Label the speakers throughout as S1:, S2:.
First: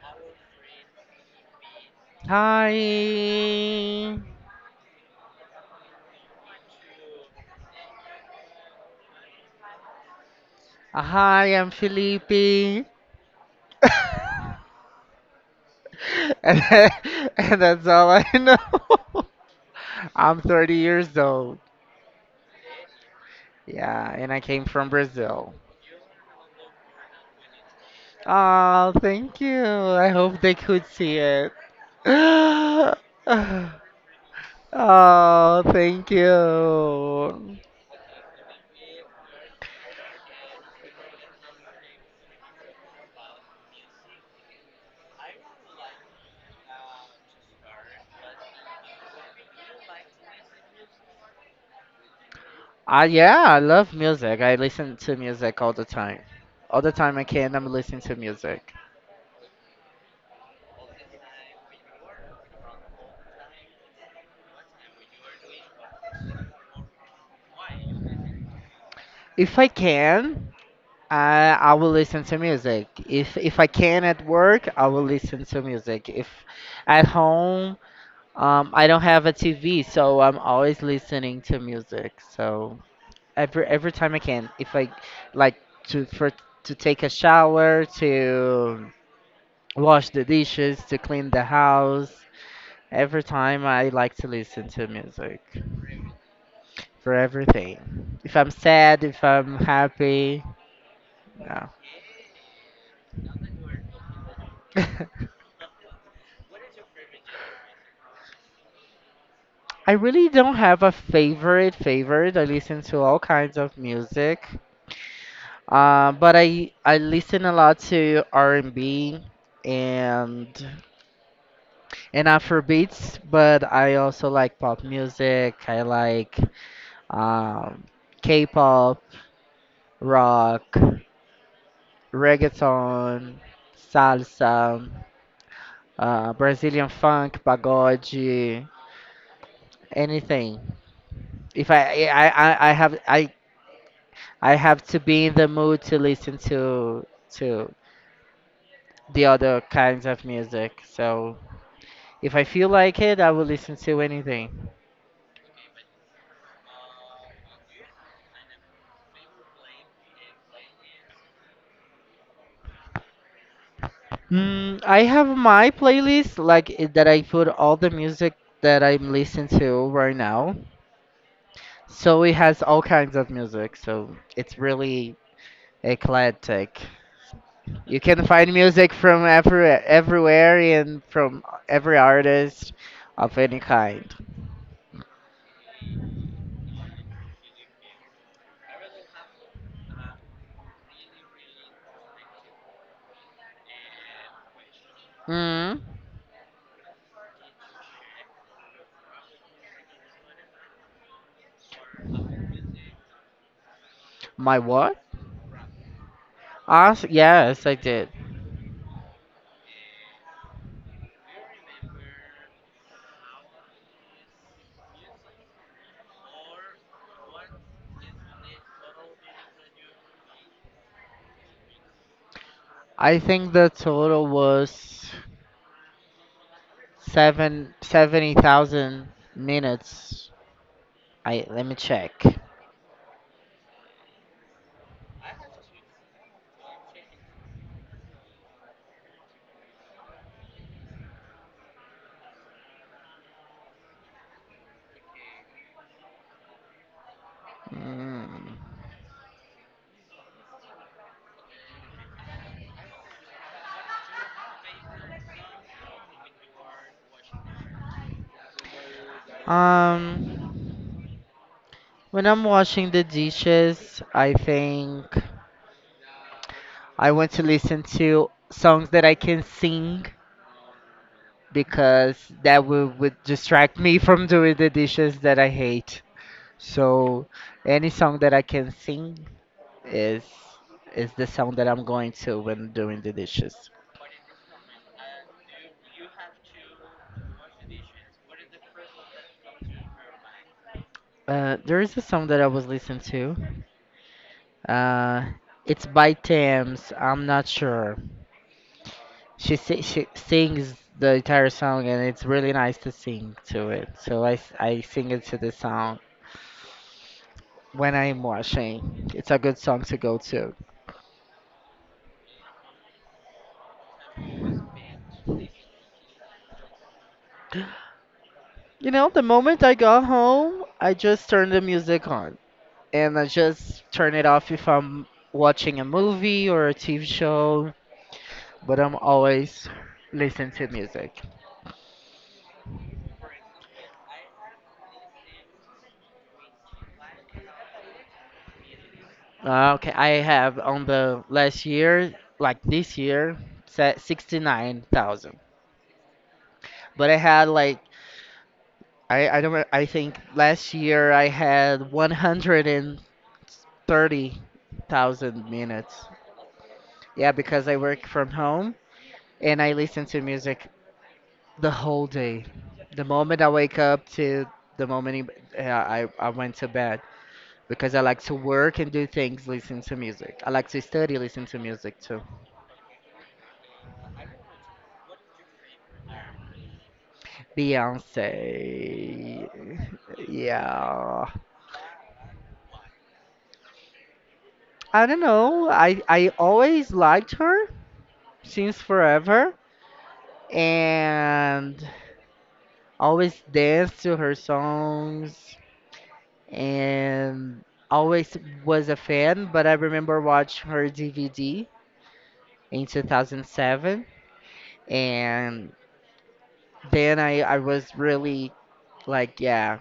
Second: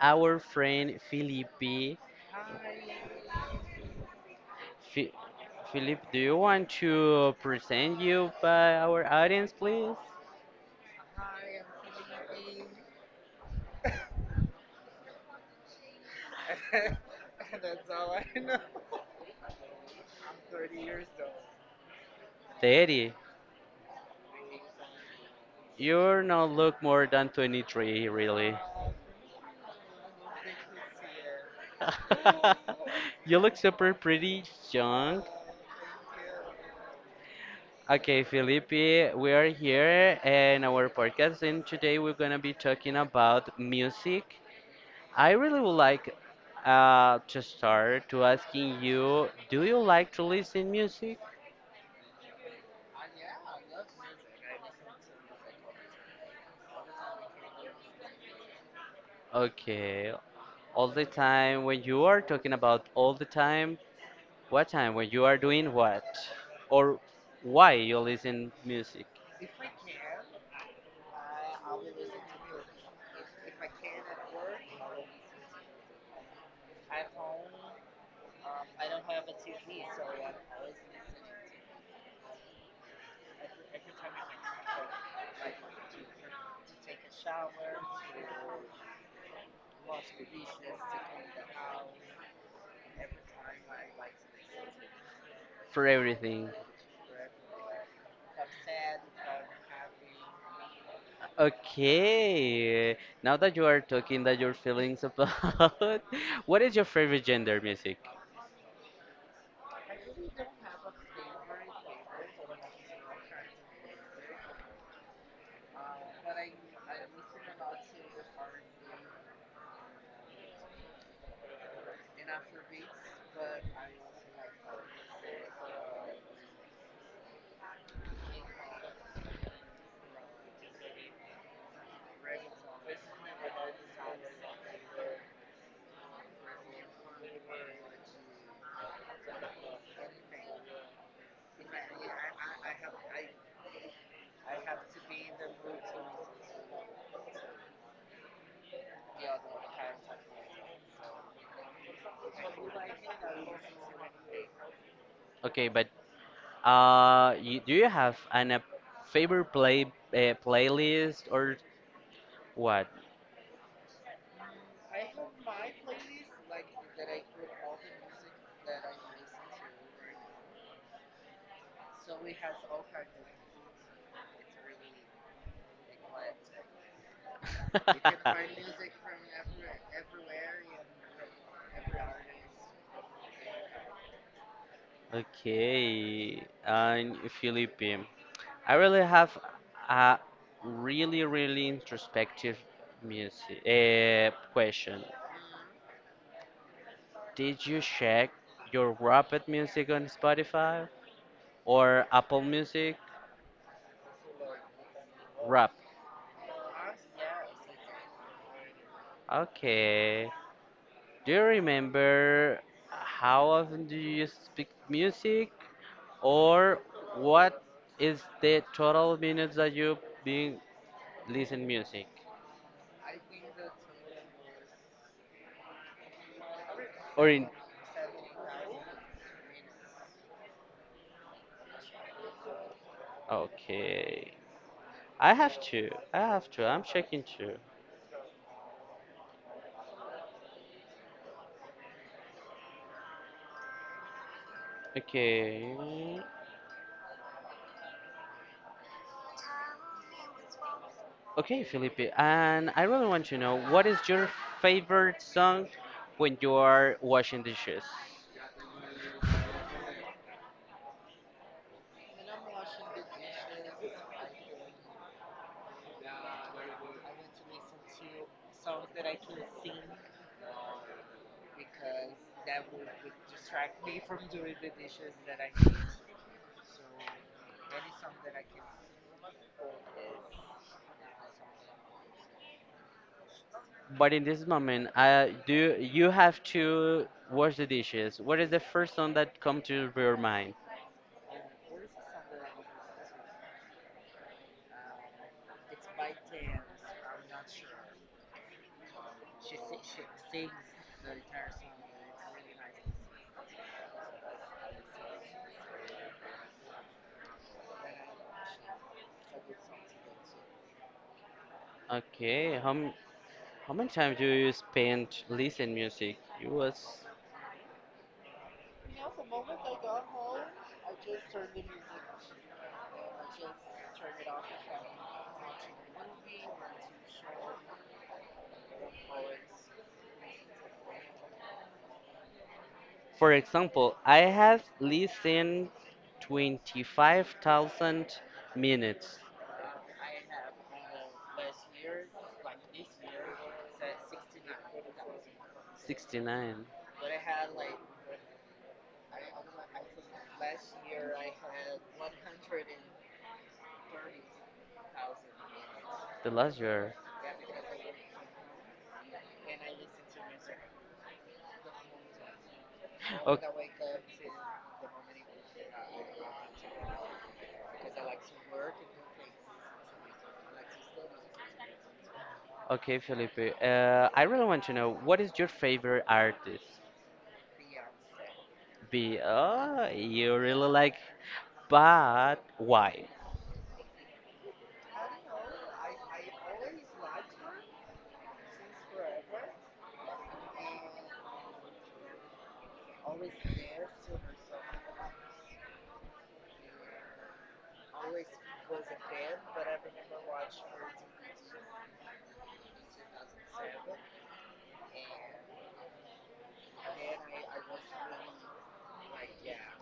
S1: our friend Felipe.
S2: Hi.
S1: Fi Felipe, do you want to present you by our audience, please?
S2: Hi, I'm Felipe. Then, and that's all I know. I'm 30 years old.
S1: 30.
S2: Yeah, and I came from Brazil.
S1: You're not look more than 23, really.
S2: Oh, thank you. I hope they could see it.
S1: You look super pretty young.
S2: Oh, thank you.
S1: Okay, Felipe, we are here in our podcast, and today we're gonna be talking about music. I really would like to start to asking you, do you like to listen music?
S2: Yeah, I love music. I listen to music all the time. All the time I can, I'm listening to music.
S1: Okay, all the time. When you are talking about all the time, what time? When you are doing what? Or why you listen music?
S2: If I can, I will listen to music. If I can at work, I will listen to music. If at home, I don't have a TV, so I'm always listening to music. So every time I can, if I like to for to take a shower, to wash the dishes, to clean the house, every time I like to listen to music
S1: For everything.
S2: for everything. If I'm sad, if I'm happy, no.
S1: Okay, now that you are talking that your feelings about what is your favorite gender music?
S2: I really don't have a favorite favorite. I listen to all kinds of music. But I listen a lot to R&B and B and Afro beats, but I also like pop music. I like um, K-pop, rock, reggaeton, salsa, Brazilian funk, pagode, anything. If I have to be in the mood to listen to the other kinds of music. So if I feel like it, I will listen to anything.
S1: Okay, but do you have an a favorite playlist or what?
S2: I have my playlist like it, that I put all the music that I'm listening to right now. So it has all kinds of music. So it's really eclectic. You can find music from everywhere and from every artist of any kind.
S1: Okay, and Philippe, I really have a really introspective music question.
S2: Mm,
S1: Did you check your Rapid music on Spotify or Apple Music?
S2: my what?
S1: Rap.
S2: Ask, yes, I did.
S1: Okay. Do you remember how often do you speak music, or what is the total minutes that you been listen music?
S2: I think the total was
S1: Or in
S2: seventy thousand minutes. I let me check.
S1: okay, I have to. I'm checking too. Okay,
S2: Mm.
S1: okay, Felipe, and I really want to know what is your favorite song when you are washing dishes.
S2: Um, when I'm washing the dishes, I think I want to listen to songs that I can sing because that would distract me from doing the dishes that I hate. So, any song that I can sing is is the sound that I'm going to when doing the dishes.
S1: But in this moment, do you have to wash the dishes? What is the first song that comes to your mind?
S2: There is a song that I was listening to. Uh, it's by Thames. I'm not sure. She sings the entire song and it's really nice to sing to it. So I sing it to the song when I'm washing. It's a good song to go to.
S1: Okay, how many times do you spend listening music? It was,
S2: The moment I got home, I just turn the music on, and I just turn it off if I'm watching a movie or a TV show, but I'm always listening to music.
S1: for example, I have listened 25,000 minutes,
S2: Okay, I have on the last year, like this year, set 69,000.
S1: 69,
S2: But I had like I don't re- I think last year I had 130,000 minutes.
S1: the last year.
S2: Yeah, because I work from home and I listen to music the whole day. The moment
S1: Okay,
S2: I wake up to the moment I went to bed. Because I like to work and do things listening to music. I like to study listening to music too.
S1: okay, Felipe. I really want to know what is your favorite artist?
S2: Beyonce.
S1: Be oh, you really like,
S2: Yeah.
S1: but why?
S2: I don't know. I always liked her since forever and always danced to her songs and always was a fan, but I remember watching her DVD in 2007, and then I was really, like, yeah,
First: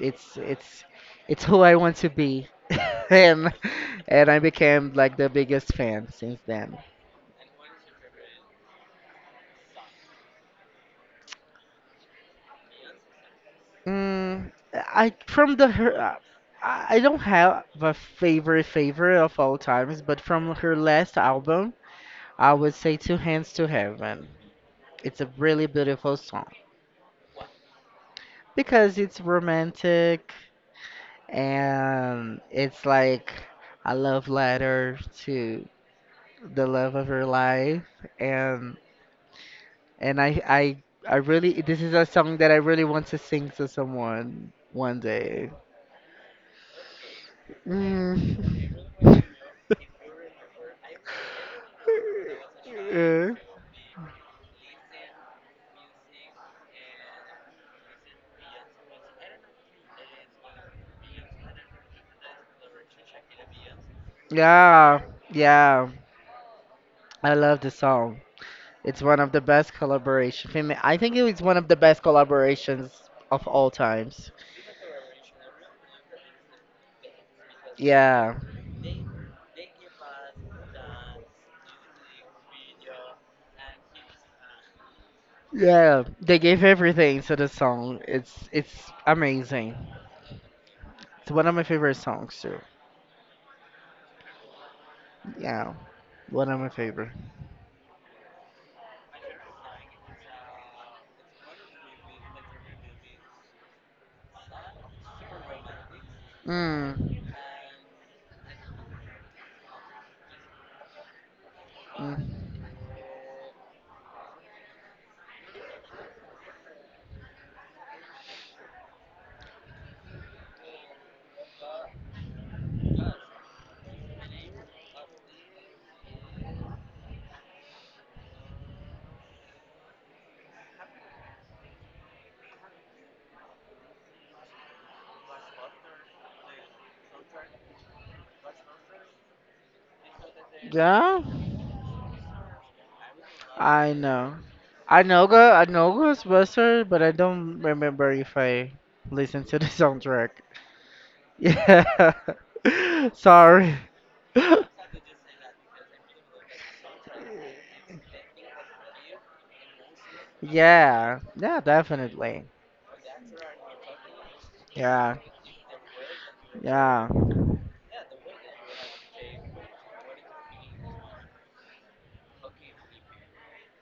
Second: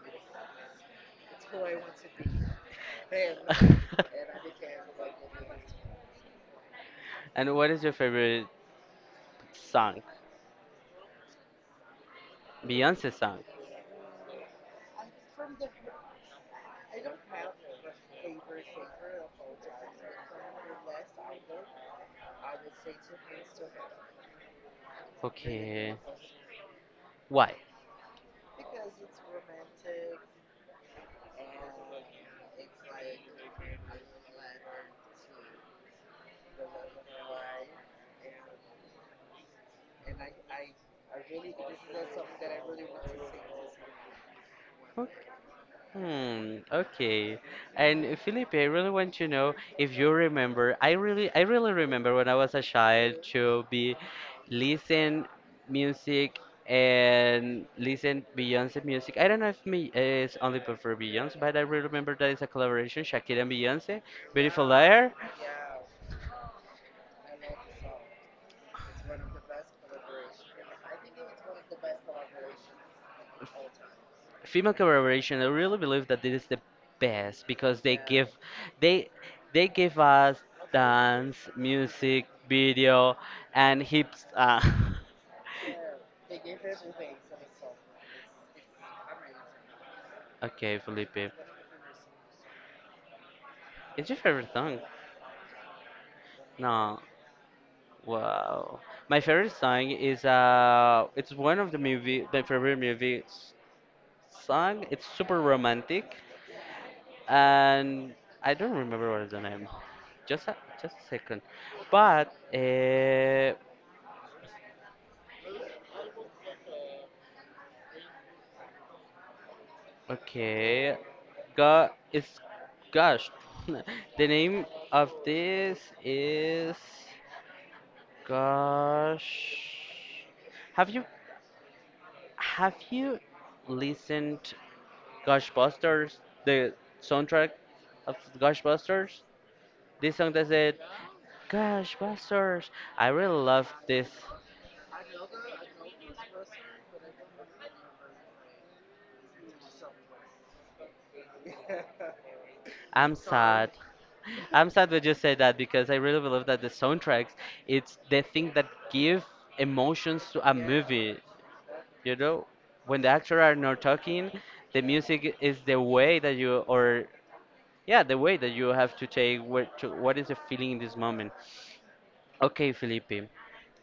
S2: it's it's it's who I want to be, and and I became like the biggest fan since then.
S1: And what is your favorite song? Beyonce song.
S2: Mm, I from the her, I don't have a favorite favorite of all times, but from her last album, I would say Two Hands to Heaven. It's a really
S1: Okay.
S2: beautiful song
S1: Why?
S2: because it's romantic and it's like a love letter to the love of her life, and And I really, this is a song that I really want to sing to someone one
S1: Okay.
S2: day.
S1: Hmm, okay. And Felipe, I really want
S2: Mm.
S1: to know if you remember. I really remember when I was a child
S2: Uh,
S1: to be listen music and listen Beyonce music. I don't know if me is only prefer Beyonce, but I really remember that it's a collaboration Shakira and Beyonce, Beautiful
S2: yeah,
S1: Liar.
S2: yeah. I love the song. It's one of the best collaboration. I think it was one of the best collaborations of all times.
S1: Female collaboration, I really believe that this is the best because they give,
S2: Yeah,
S1: they they give us dance music video and hips,
S2: yeah. They gave everything to the song. It's amazing.
S1: okay
S2: It's
S1: Felipe,
S2: one of my favorite songs too.
S1: it's your favorite song.
S2: Yeah, one of my
S1: No,
S2: favorite.
S1: wow, my favorite song is, it's one of the movie, my favorite movie song, it's super romantic,
S2: Mm.
S1: and I don't remember what is the name. just a, just a second,
S2: Mm,
S1: but okay. Go it's gosh. The name of this is gosh. Have you have you listened Goshbusters, the soundtrack of Goshbusters? This song that said
S2: yeah,
S1: Goshbusters. I really love
S2: I
S1: this.
S2: know. I know Ghostbusters, but I don't remember if I listened to the soundtrack. Yeah.
S1: I'm sad.
S2: Sorry.
S1: I'm sad when you say that because I really believe that the soundtracks, it's the thing that give emotions to a, yeah,
S2: Yeah.
S1: movie.
S2: Yeah,
S1: You
S2: definitely.
S1: know, when the actors are not talking, the
S2: Yeah.
S1: music is the way that you, or
S2: Yeah.
S1: yeah, the way that you have to take what to, what is the feeling in this moment. Okay, Felipe,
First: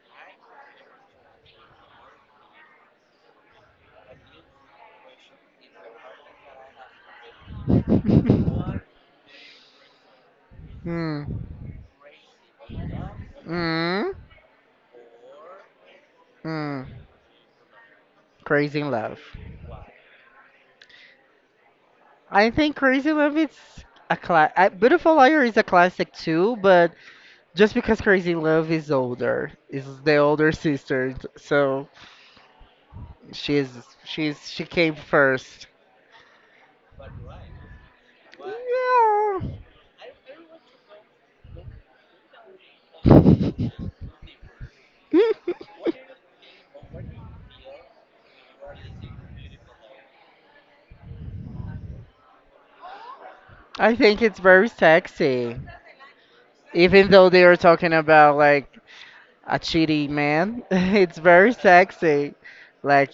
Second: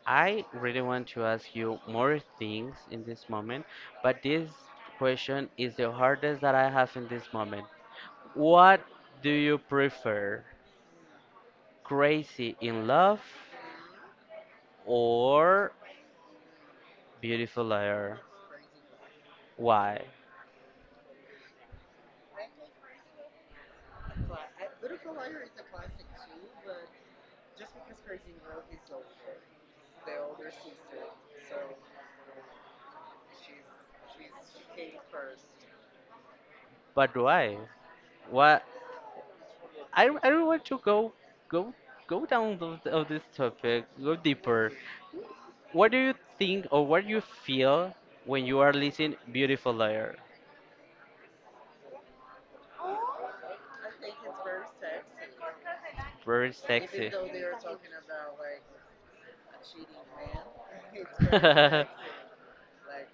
S1: I really want to ask you more things in this moment, but this question is the hardest that I have in this moment. What do you prefer?
S2: Hmm.
S1: Crazy in Love
S2: Mm.
S1: or
S2: Mm.
S1: Beautiful Liar.
S2: Crazy in love.
S1: Why?
S2: I think Crazy Love is a class. Beautiful Liar is a classic too, but just because Crazy Love is older, is the older sister, so she's she came first.
S1: But why? Why?
S2: Yeah.
S1: I don't want to go go down of this topic. Go deeper. What do you think or what do you feel when you are listening Beautiful Liar?
S2: I think it's very sexy.
S1: Very
S2: Even
S1: sexy.
S2: though they are talking about, like, a cheating man, it's very sexy. Like,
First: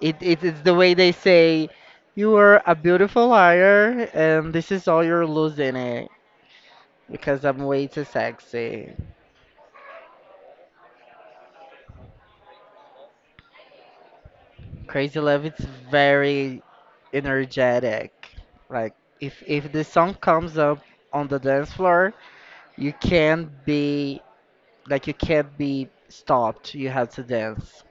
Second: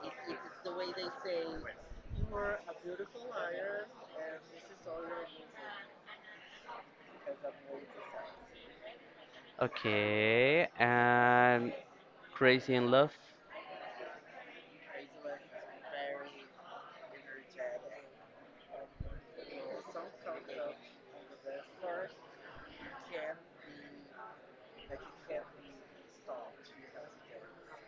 S2: it's the way they say, you are a beautiful liar, and this is all you're losing it because I'm way too sexy.
S1: Okay, and Crazy in Love.
S2: Crazy Love, it's very energetic. Like, if the song comes up on the dance floor, you can't be like you can't be stopped. You have to dance.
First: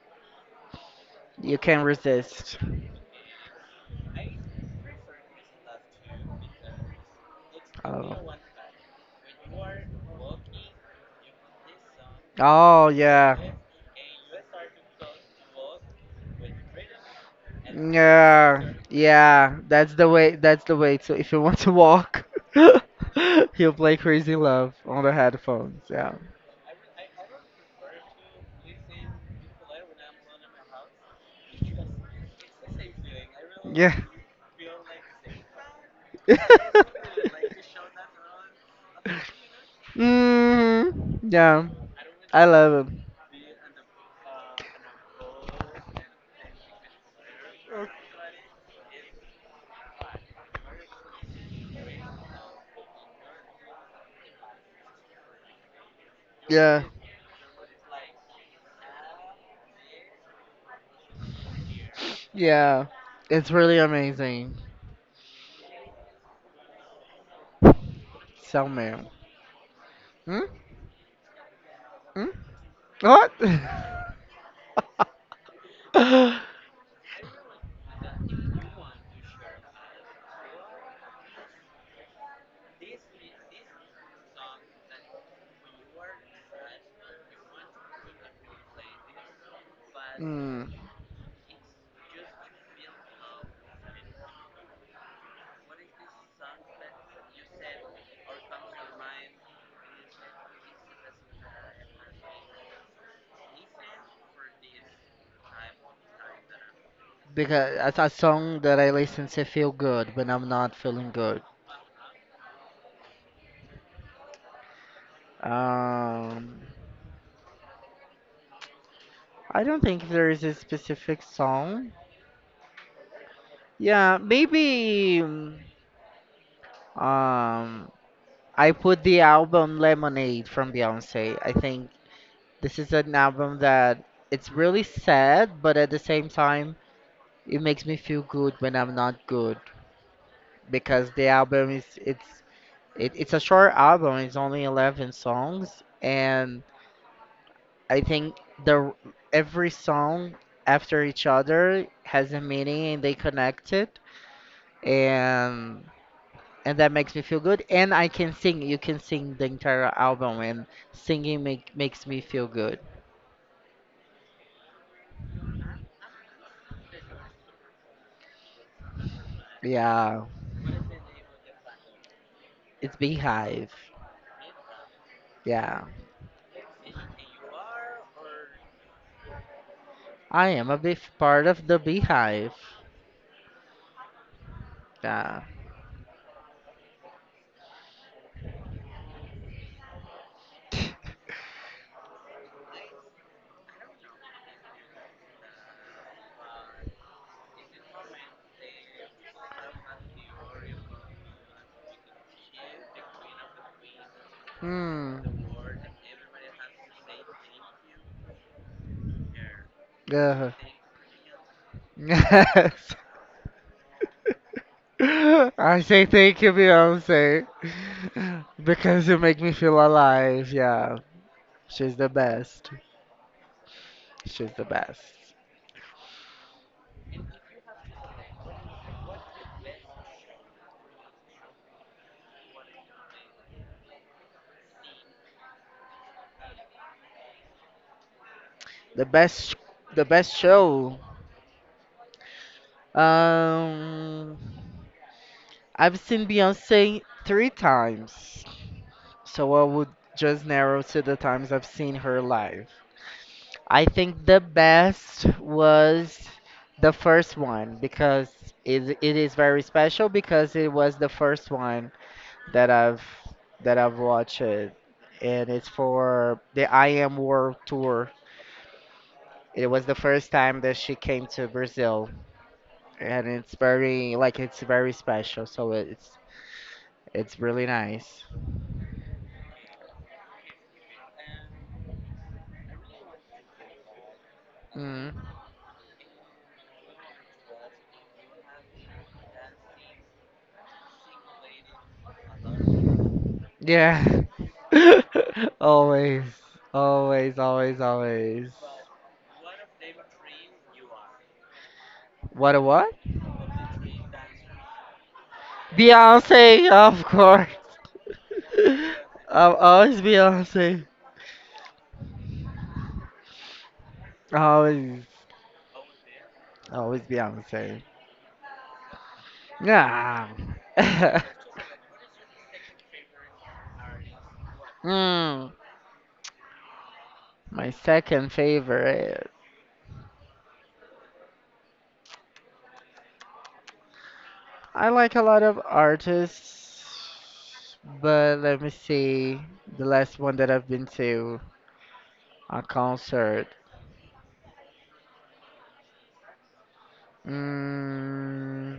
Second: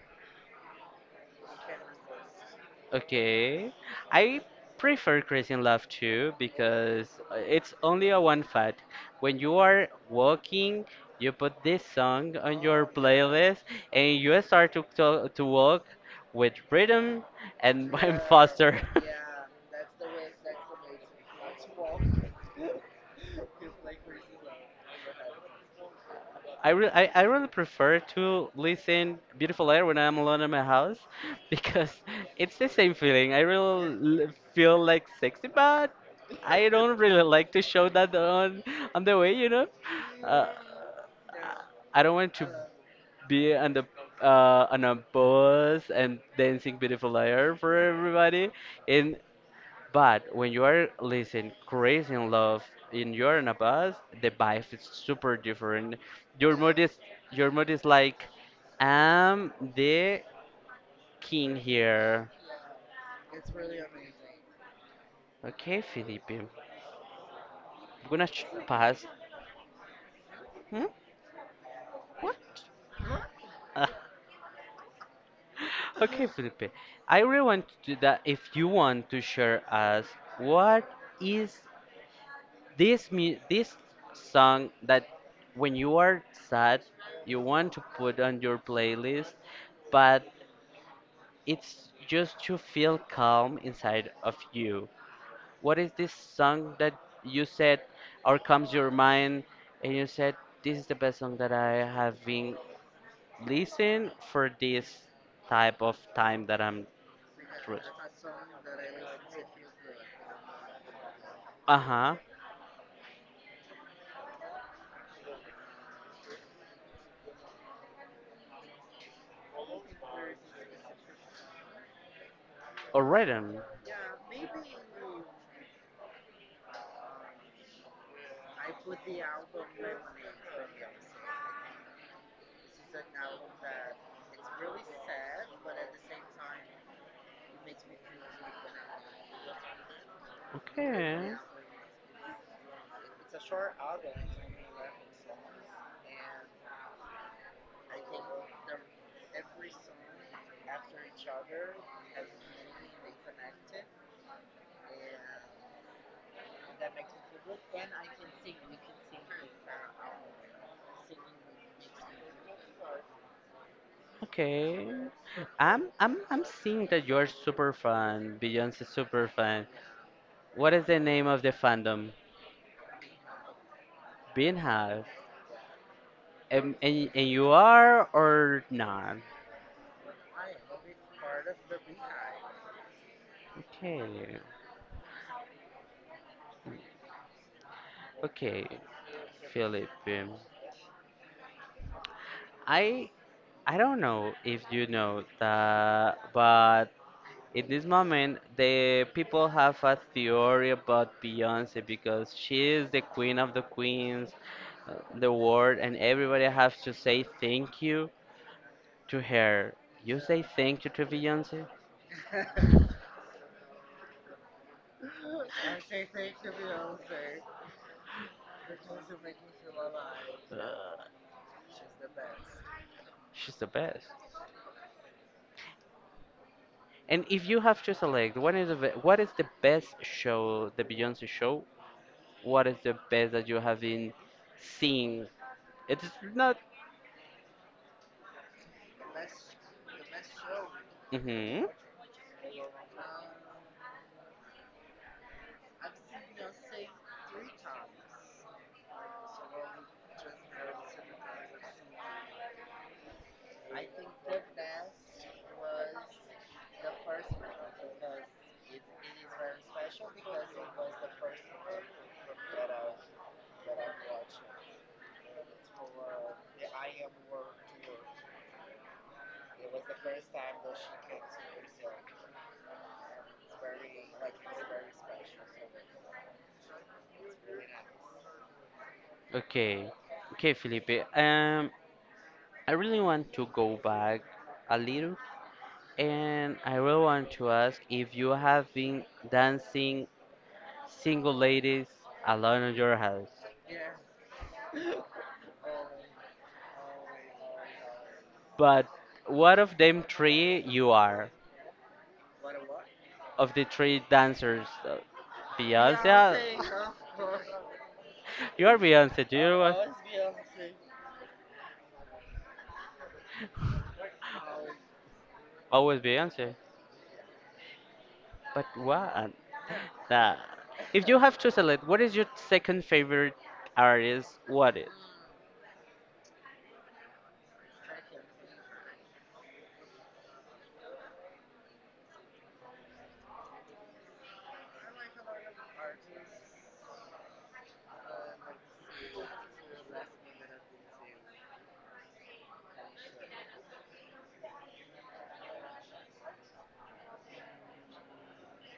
S2: You can't resist.
S1: Okay. I prefer Crazy in Love too because it's only a
S2: Oh,
S1: one fat. When you are walking, you put this song on your
S2: oh yeah.
S1: playlist and you start to walk with rhythm and, and
S2: Yeah,
S1: faster.
S2: yeah, that's the way. That's the way. So if you want to walk, he will play Crazy Love on the headphones. Yeah,
S1: I really prefer to listen Beautiful Air when I'm alone in my house because it's the same feeling. I
S2: yeah.
S1: really feel like sexy, but I don't really like to show that on the way, you know. Uh,
S2: Hmm. Yeah,
S1: I don't want
S2: I
S1: to
S2: love him.
S1: be on the, on a bus and dancing Beautiful Air for everybody, and but when you are listening Crazy in Love and you're in a bus, the vibe is super different. Your mood
S2: Yeah,
S1: is your mood is like I'm the king here.
S2: yeah, it's really amazing.
S1: Okay, Felipe. I'm gonna
S2: So
S1: pass.
S2: man. Hmm?
S1: Hmm?
S2: Hmm?
S1: What?
S2: What?
S1: Ah, okay, Felipe. I really want to do that. If you want to share us, what is this this song that when you are sad you want to put on your playlist but
S2: Mm,
S1: it's just to feel calm inside of you, what is this song that you said or comes your mind and you said this is the best song that I have been listening for this type of time that I'm
S2: because
S1: through.
S2: that's a song that I listen to feel good when I'm not feeling good.
S1: Uh-huh.
S2: Um, I don't think there is a specific song.
S1: Or rhythm.
S2: Yeah, maybe. I put the album Lemonade from Beyonce. I think this is an album that it's really sad, but at the same time, it makes me feel good when I'm not good because the
S1: Okay.
S2: album is it's it, it's a short album. It's only 11 songs, and I think the every song after each other has a meaning and they connect it, and and that makes me feel good. And I can sing. You can sing the entire album, and singing makes me feel good.
S1: Okay. I'm seeing that you're super fan, Beyonce super fan.
S2: Yeah,
S1: What is the name of the fandom?
S2: it's Beehive.
S1: Beanhive.
S2: Yeah.
S1: And you are or not?
S2: I am a big part of the beehive.
S1: Okay.
S2: Yeah.
S1: Okay. Philip. I I don't know if you know that but in this moment the people have a theory about Beyonce because she is the queen of the queens, uh,
S2: Hmm.
S1: the world, and everybody has to say thank you to her, you say
S2: Uh,
S1: thank you to Beyonce.
S2: yes. I say thank you, Beyonce, because you make me feel alive. Yeah,
S1: Uh,
S2: she's the best.
S1: she's the best.
S2: She's the best.
S1: And if you have to select, what is what is the best show, the Beyonce show? What is the best that you have been seeing? It's not.
S2: The best. The best show.
S1: Hmm.
S2: Um, I've seen Beyonce 3 times, so I would just narrow to the times I've seen her live. I think the best was the first one because it is very special because it was the first one that I've that I've watched it, and it's for the I Am World Tour. It was the first time that she came to Brazil, and it's very, like, it's very special, so it's really nice.
S1: Okay, okay, Felipe. I really want to go back a little,
S2: Mm.
S1: and I really want to ask if you have been dancing Single Ladies alone in your house.
S2: Yeah. Always, always, always, always.
S1: But what of them three you are?
S2: What a what?
S1: Of the three dancers, Beyonce?
S2: Beyonce, of course.
S1: You are Beyonce. Do
S2: I'm
S1: you was
S2: always Beyonce. Always,
S1: Beyonce. Always Beyonce?
S2: always Beyonce.
S1: But what?
S2: Yeah.
S1: Nah. If you have to select, what is your second favorite artist? What is?
S2: Hmm. My second favorite. I like a lot of artists, but let me see. The last one that I've been to a concert. Mm,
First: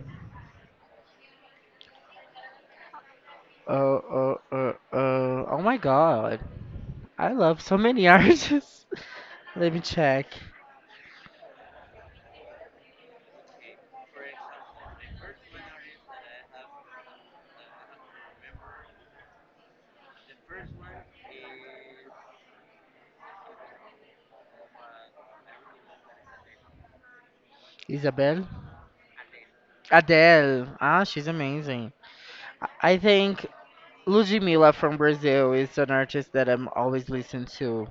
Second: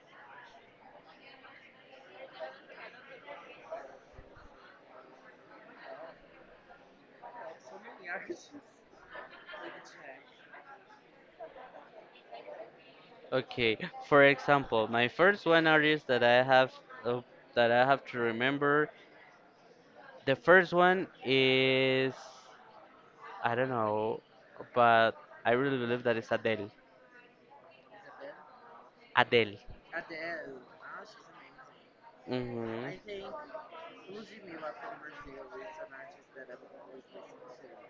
S2: oh, oh, oh, oh, oh my God! I love so many artists. Let me check.
S1: Okay. For example, my first one artist that I have, uh, that I have to remember. The first one is I don't know, but I really believe that it's Adele.
S2: Isabel.
S1: Adele.
S2: Adele. Ah, she's amazing. I think
S1: Hmm.
S2: Ludmilla from Brazil is an artist that I'm always listening to.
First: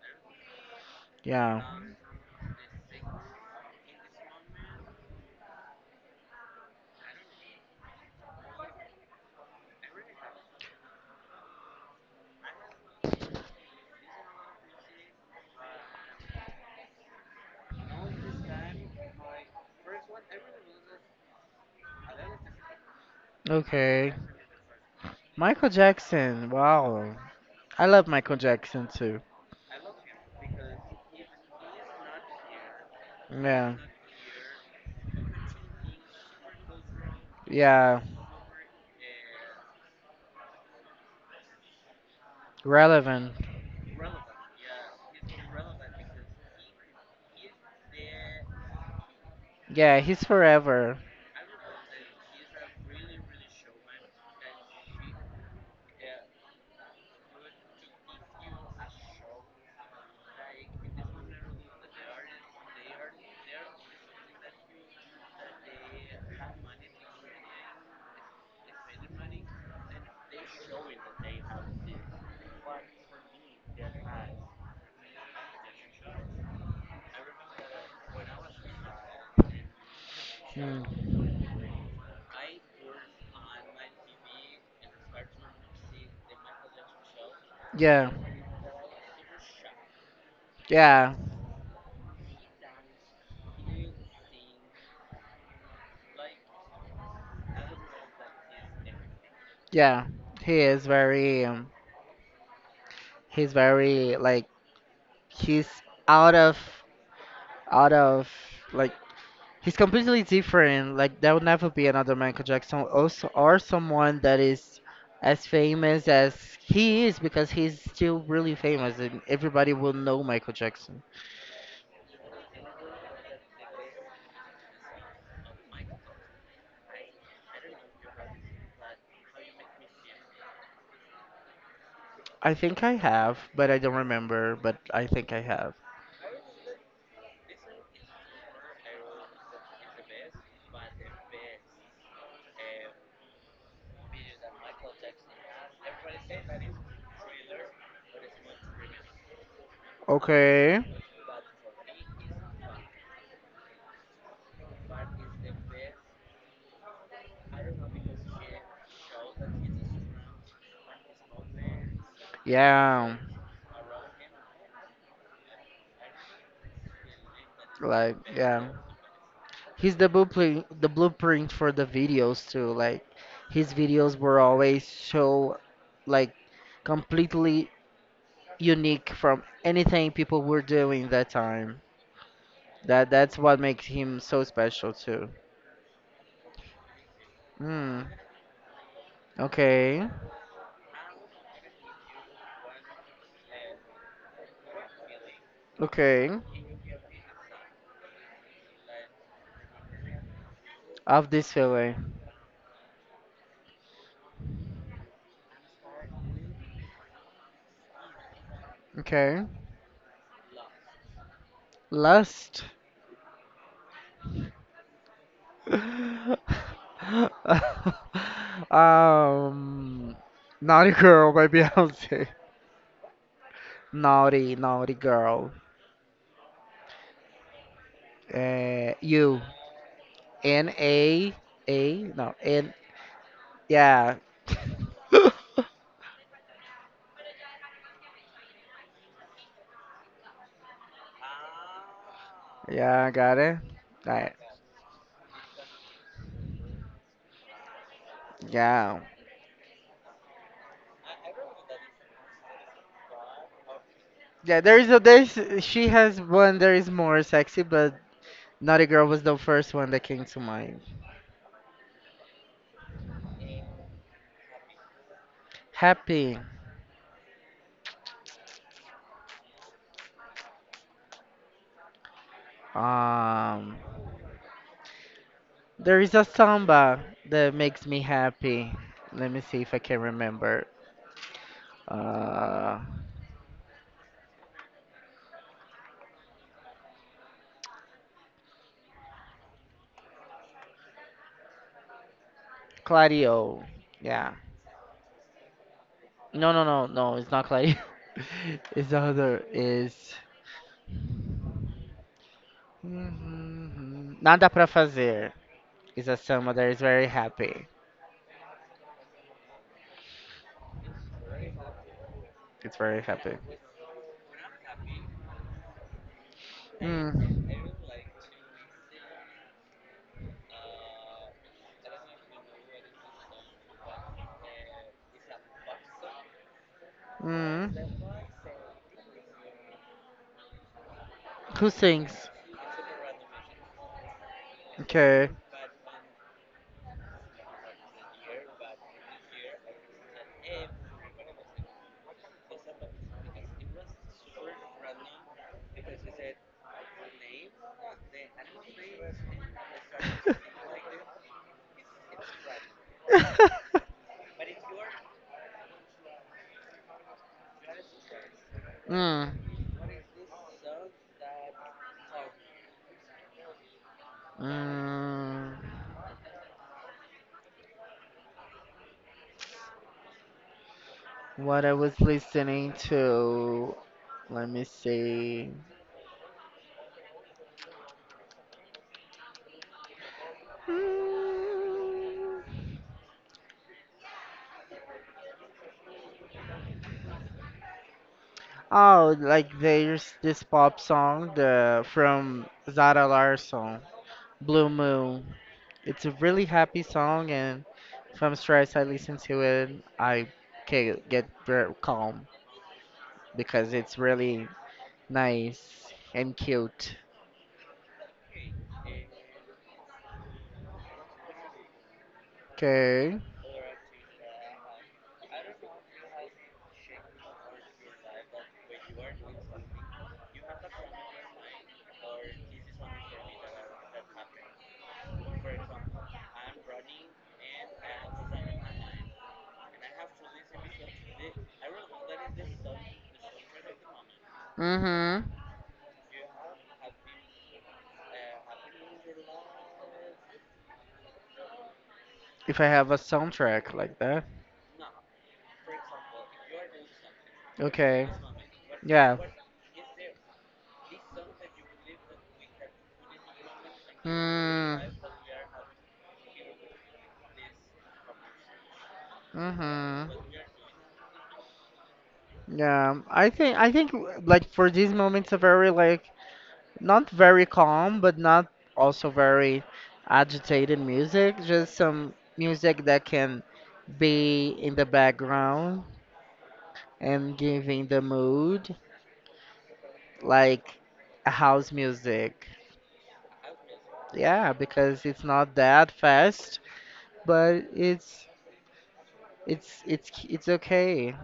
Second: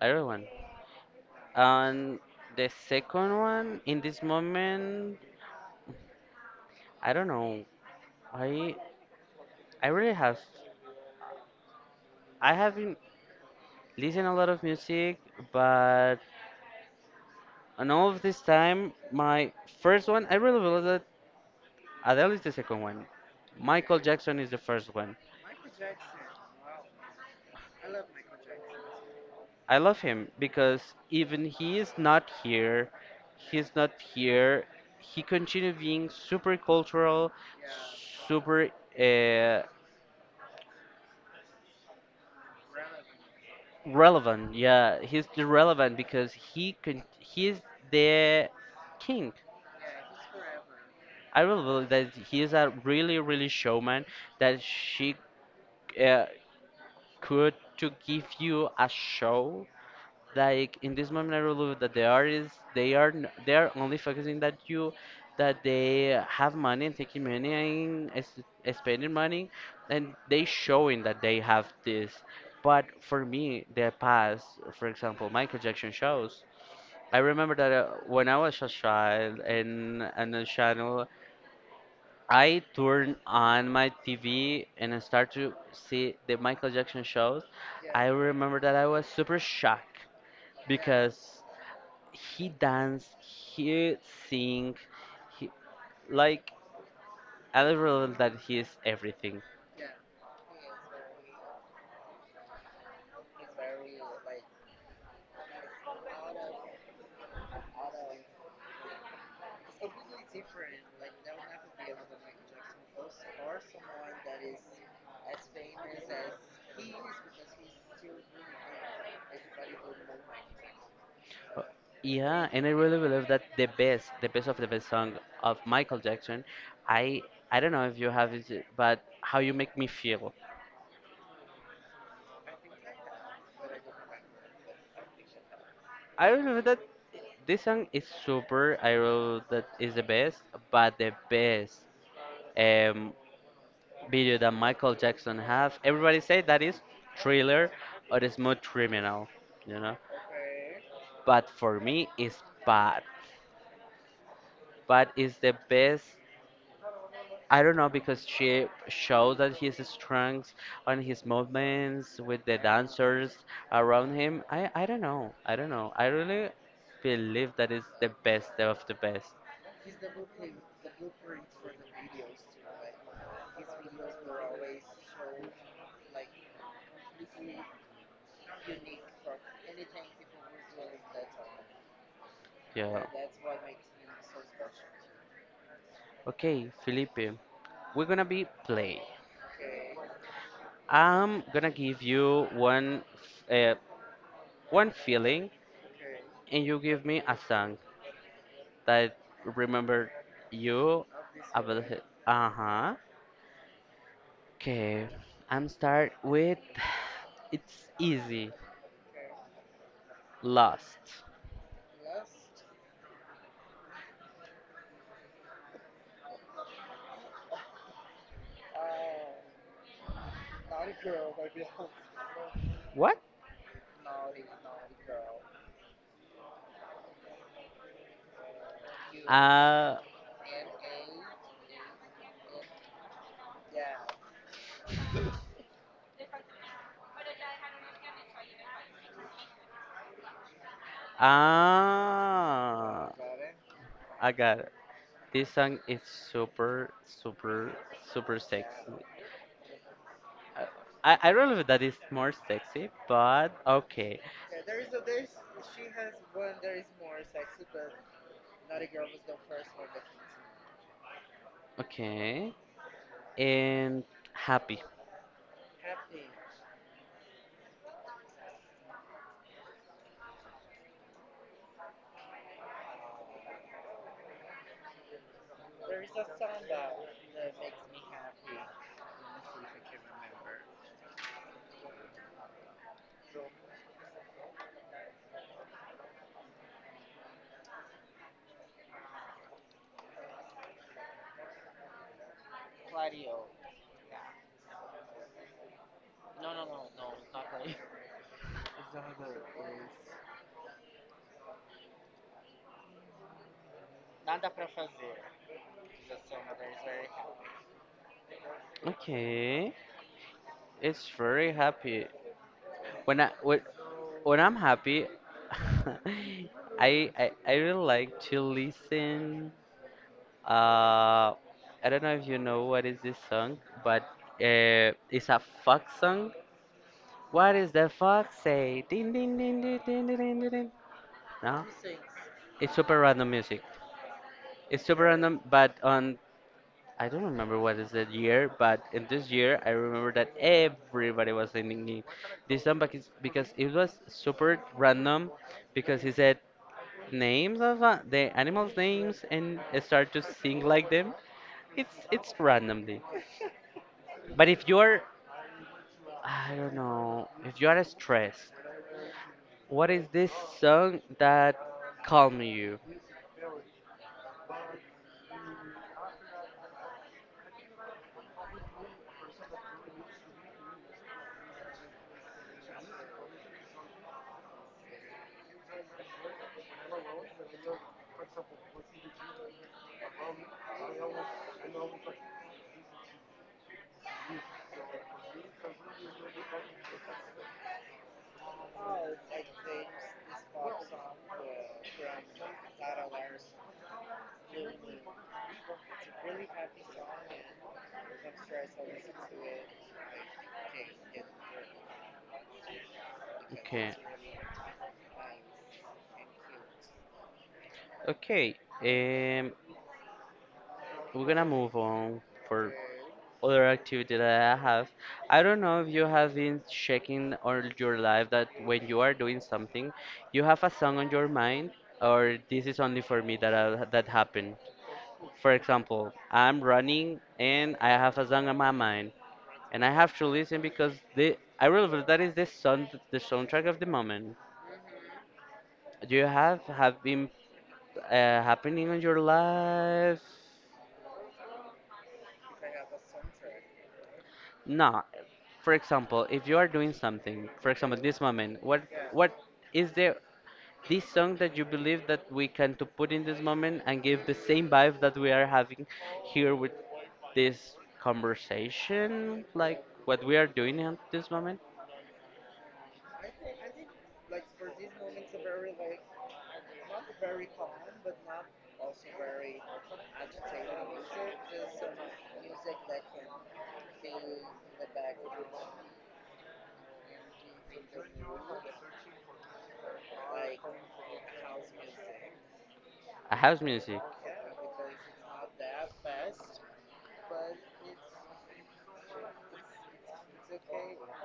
S1: Everyone.
S2: Yeah.
S1: And the second one in this moment, I don't know. I I really have I haven't listened a lot of music, but on all of this time, my first one I really believe that Adele is the second one. Michael, okay,
S2: Okay.
S1: Jackson is the first one.
S2: Michael Jackson. Wow. I love Michael Jackson too.
S1: I love him because even he is not here, he's
S2: Yeah.
S1: not here. He continued being super cultural,
S2: Yeah.
S1: super, uh,
S2: Relevant.
S1: relevant. Yeah, he's the relevant because he can. He's the king.
S2: Yeah, he's forever.
S1: I really believe that he is a really showman. That she, uh, could to give you a show. Like in this moment, I really believe that the artists they are they are only focusing that you that they have money and taking money and spending money and they showing that they have this, but for me the past, for example, Michael Jackson shows, I remember that, when I was a child and a channel,
S2: Mm.
S1: I turned on my TV and I started to see the Michael Jackson shows. I
S2: Yeah.
S1: remember that I was super shocked
S2: Yeah.
S1: because he danced, he sing, he like I realized that he is everything.
S2: Yeah. He is very, he's very, like, he's out of, out of like, he's completely different. Like, there will never be another Michael Jackson, also, or someone that is as famous as he is because he's still really famous and everybody will know Michael Jackson.
S1: Uh, Yeah, and I really believe that the best of the best song of Michael Jackson, I I don't know if you have it, but how you make me feel.
S2: I think I have, but I don't remember. But I think I have.
S1: I believe that this song is super. I wrote that is the best, but the best, um, video that Michael Jackson have. Everybody say that is Thriller or the Smooth Criminal, you know.
S2: Okay.
S1: But for me, it's Bad. Bad is the best. I don't know because she showed that his strengths on his movements with the
S2: Yeah.
S1: dancers around him. I don't know. I don't know. I really believe that is the
S2: Like,
S1: best
S2: yeah.
S1: of the best.
S2: He's the blueprint for the videos too. Like, his videos were always so, like, completely unique from anything people were doing that time.
S1: Yeah.
S2: That's what makes him so special too.
S1: Okay, Felipe,
S2: Hmm.
S1: we're gonna be play.
S2: Okay.
S1: I'm gonna give you one, uh, one feeling,
S2: Okay.
S1: and you give me a song that remember you
S2: Of this
S1: about, okay, it.
S2: feeling.
S1: Uh huh. Okay, I'm start with. It's easy.
S2: Okay.
S1: Lost.
S2: Lust. um. Naughty girl by Beyonce.
S1: What?
S2: Naughty, naughty girl. You.
S1: Uh.
S2: N A. No. N. Yeah. Yeah.
S1: Ah.
S2: I got it.
S1: I
S2: Right.
S1: got. This song is super, super, super sexy.
S2: Yeah.
S1: Uh, I don't know if that is more sexy, but okay.
S2: Yeah, there is a there's, she has one there is more sexy, but Naughty Girl was the first one that came to mind.
S1: Okay. And happy.
S2: Happy. Um, there is a samba that makes me happy. Let me see if I can remember. Uh, Claudio. Yeah. No, no, no, no. It's not Claudio. It's the other. Is nada pra fazer. Is a samba that is very happy.
S1: Okay. It's very happy.
S2: It's very
S1: When I
S2: happy.
S1: when, when I'm happy, I
S2: Mm.
S1: really like to listen. Uh, I don't know if you know what is this song, but it's a fuck song. What is
S2: Mm.
S1: the fuck say? Ding ding ding ding ding ding ding ding. Ding. No,
S2: Who sings?
S1: it's super random music. It's super
S2: Okay.
S1: random, but on I don't remember what is the year, but in this year I remember that everybody was singing this song because it was super random because he said names of, the animals' names, and start to sing like them. It's randomly, but if you're I don't know if you are stressed.
S2: Mm.
S1: What is this song that calm you?
S2: Mm. What I was listening to. Let me see. Mm. Oh, like, there's this pop song the from Zara Larsson, Blue Moon. It's a really happy song, and if I'm stressed, I listen to it. I can get very calm because
S1: Okay.
S2: it's really nice and cute.
S1: Okay. Um, we're gonna move on for
S2: Okay.
S1: other activity that I have. I don't know if you have been checking all your life that when you are doing something, you have a song on your mind, or this is only for me that I, that happened. For example, I'm running and I have a song on my mind, and I have to listen because the I realize that is the sound the soundtrack of the moment.
S2: Mm-hmm.
S1: Do you have been, happening in your life?
S2: If I have a soundtrack like that.
S1: No. For example, if you are doing something, for example,
S2: Okay.
S1: this moment,
S2: Yeah.
S1: what is there this song that you believe that we can to put in this moment and give the same
S2: Mm.
S1: vibe that we are having here with this conversation, like
S2: Mm-hmm.
S1: what we are doing at this moment?
S2: Yeah. I think, like, for these moments are very, like, not very calm, but not also very agitated music. Just some music that can be in the background and giving the mood, like a house music.
S1: A house music.
S2: Yeah, because it's not that fast, but it's okay.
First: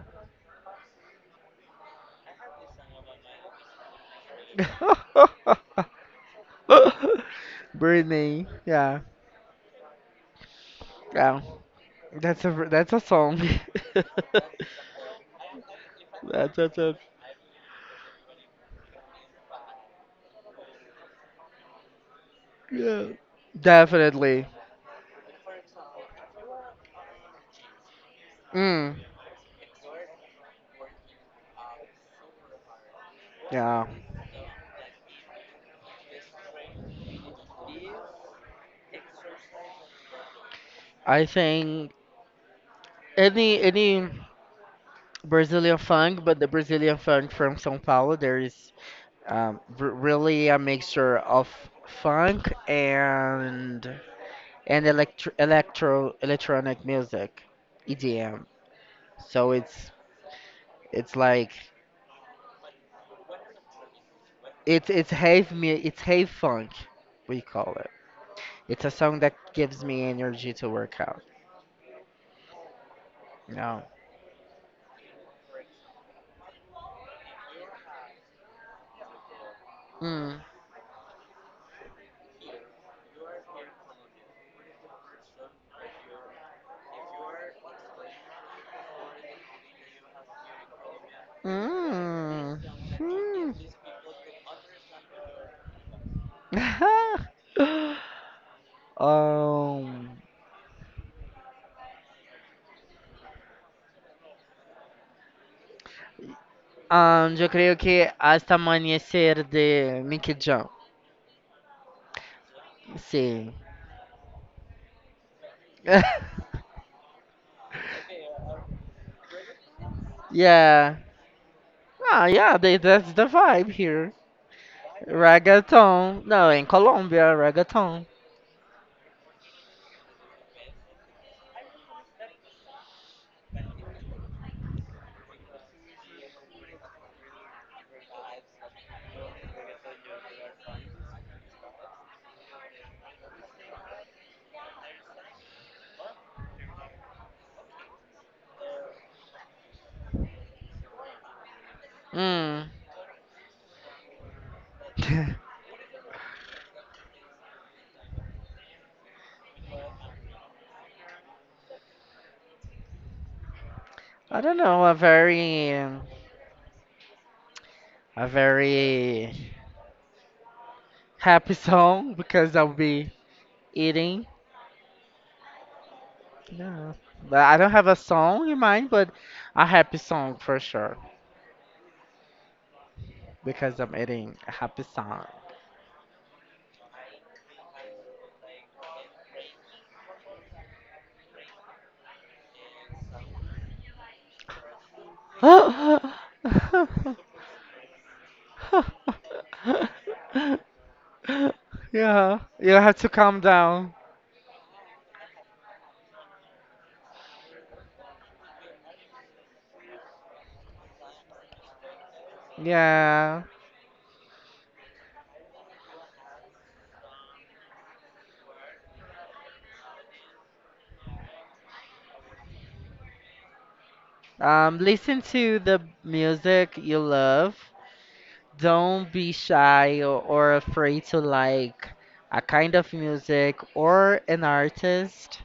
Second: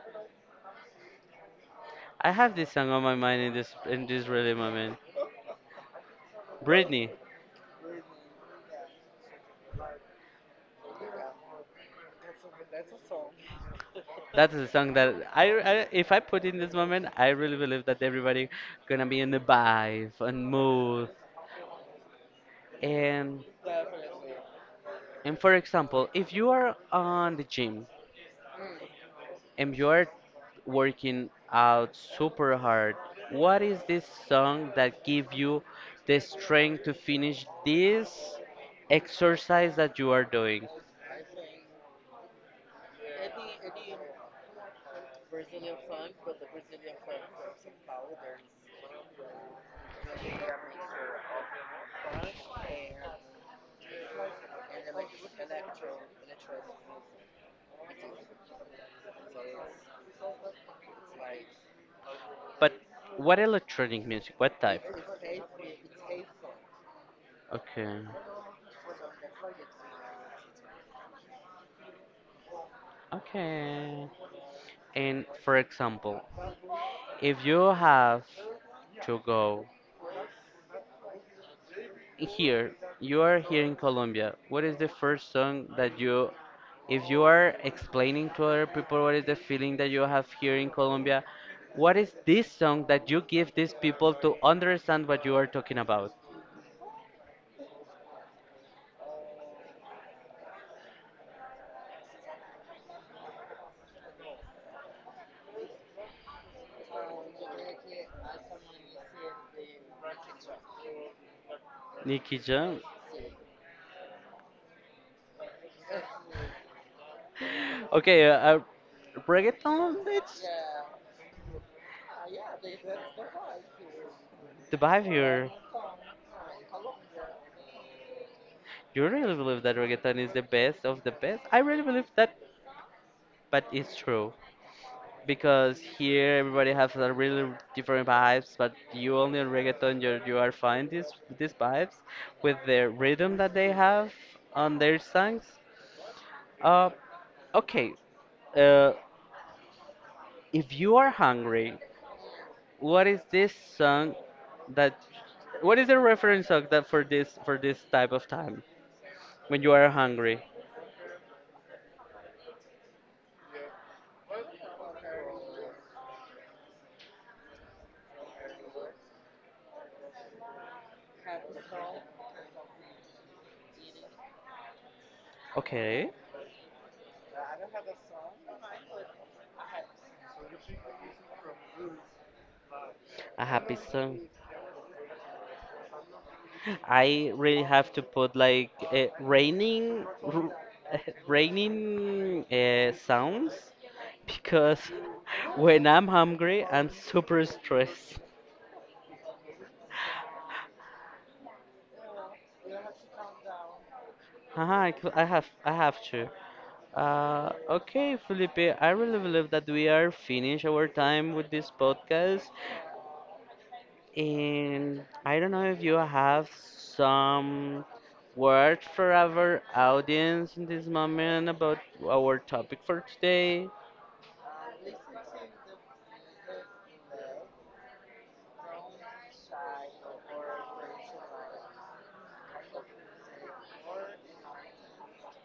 S1: I have this song on my mind in this really moment. Britney.
S2: Britney, yeah, yeah, that's a song.
S1: That is a song that I if I put in
S2: That's a
S1: this
S2: song.
S1: moment, I really believe that everybody gonna be in the vibe and mood.
S2: Yeah.
S1: And
S2: Definitely.
S1: and for example, if you are on the gym
S2: Mm.
S1: and you are working out super hard, what is
S2: Yeah.
S1: this song that give you the strength to finish this exercise that you are doing?
S2: I think any Brazilian funk, but the Brazilian funk from São Paulo, there is really a mixture of funk and electro electronic music, EDM. So it's like
S1: But what electronic music? What type?
S2: it's half funk, we call it.
S1: Okay.
S2: It's a song that gives me energy to work out. No.
S1: Okay. And for example, if you have to go here, you are here in Colombia. What is the first song that you, if you are explaining to other people what is the feeling that you have here in Colombia, what is this
S2: Hum.
S1: song that you
S2: Hum.
S1: give these people to understand what you are talking about?
S2: Ahn, ahn, yo creo que hasta amanecer de Mickey Jam.
S1: Nicky Jam.
S2: Sí.
S1: Okay, reggaeton. It's
S2: Yeah. Ah, yeah, that's the vibe here.
S1: the vibe here.
S2: Reggaeton. No, in Colombia, reggaeton.
S1: You really believe that reggaeton is the best of the best? I really believe that but it's true because here everybody has a really different vibes but you only in reggaeton you are find these vibes with the rhythm that they have on their songs. Uh, okay. Uh, if you are hungry,
S2: Mm.
S1: what is this song that what is the reference song that for this type of time when you are hungry?
S2: I don't know, a very happy song because I'll be eating.
S1: Okay,
S2: Yeah, but I don't have a song in mind, but a happy song for sure
S1: a happy
S2: because I'm
S1: song.
S2: eating a happy song.
S1: I really have to put like, raining sounds because when I'm hungry, I'm super stressed.
S2: Yeah, you have to calm down.
S1: Haha, I have to. Okay, Felipe, I really believe that we are finished our time with this podcast,
S2: Yeah.
S1: and I don't know if you have some word for our audience in this moment about our topic for today.
S2: Listen to the music you love. Don't be shy or afraid to like a kind of music or an artist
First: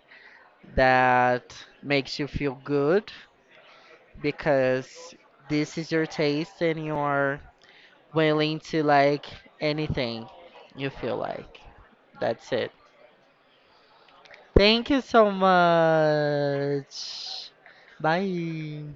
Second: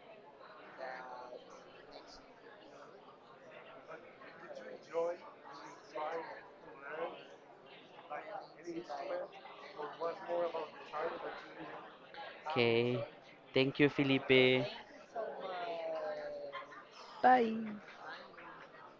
S2: that makes you feel good. Because this is your taste and you are willing to like anything you feel like. That's it.
S1: Okay. Thank you, Felipe.
S2: Thank you so much.
S1: Bye.
S2: Bye.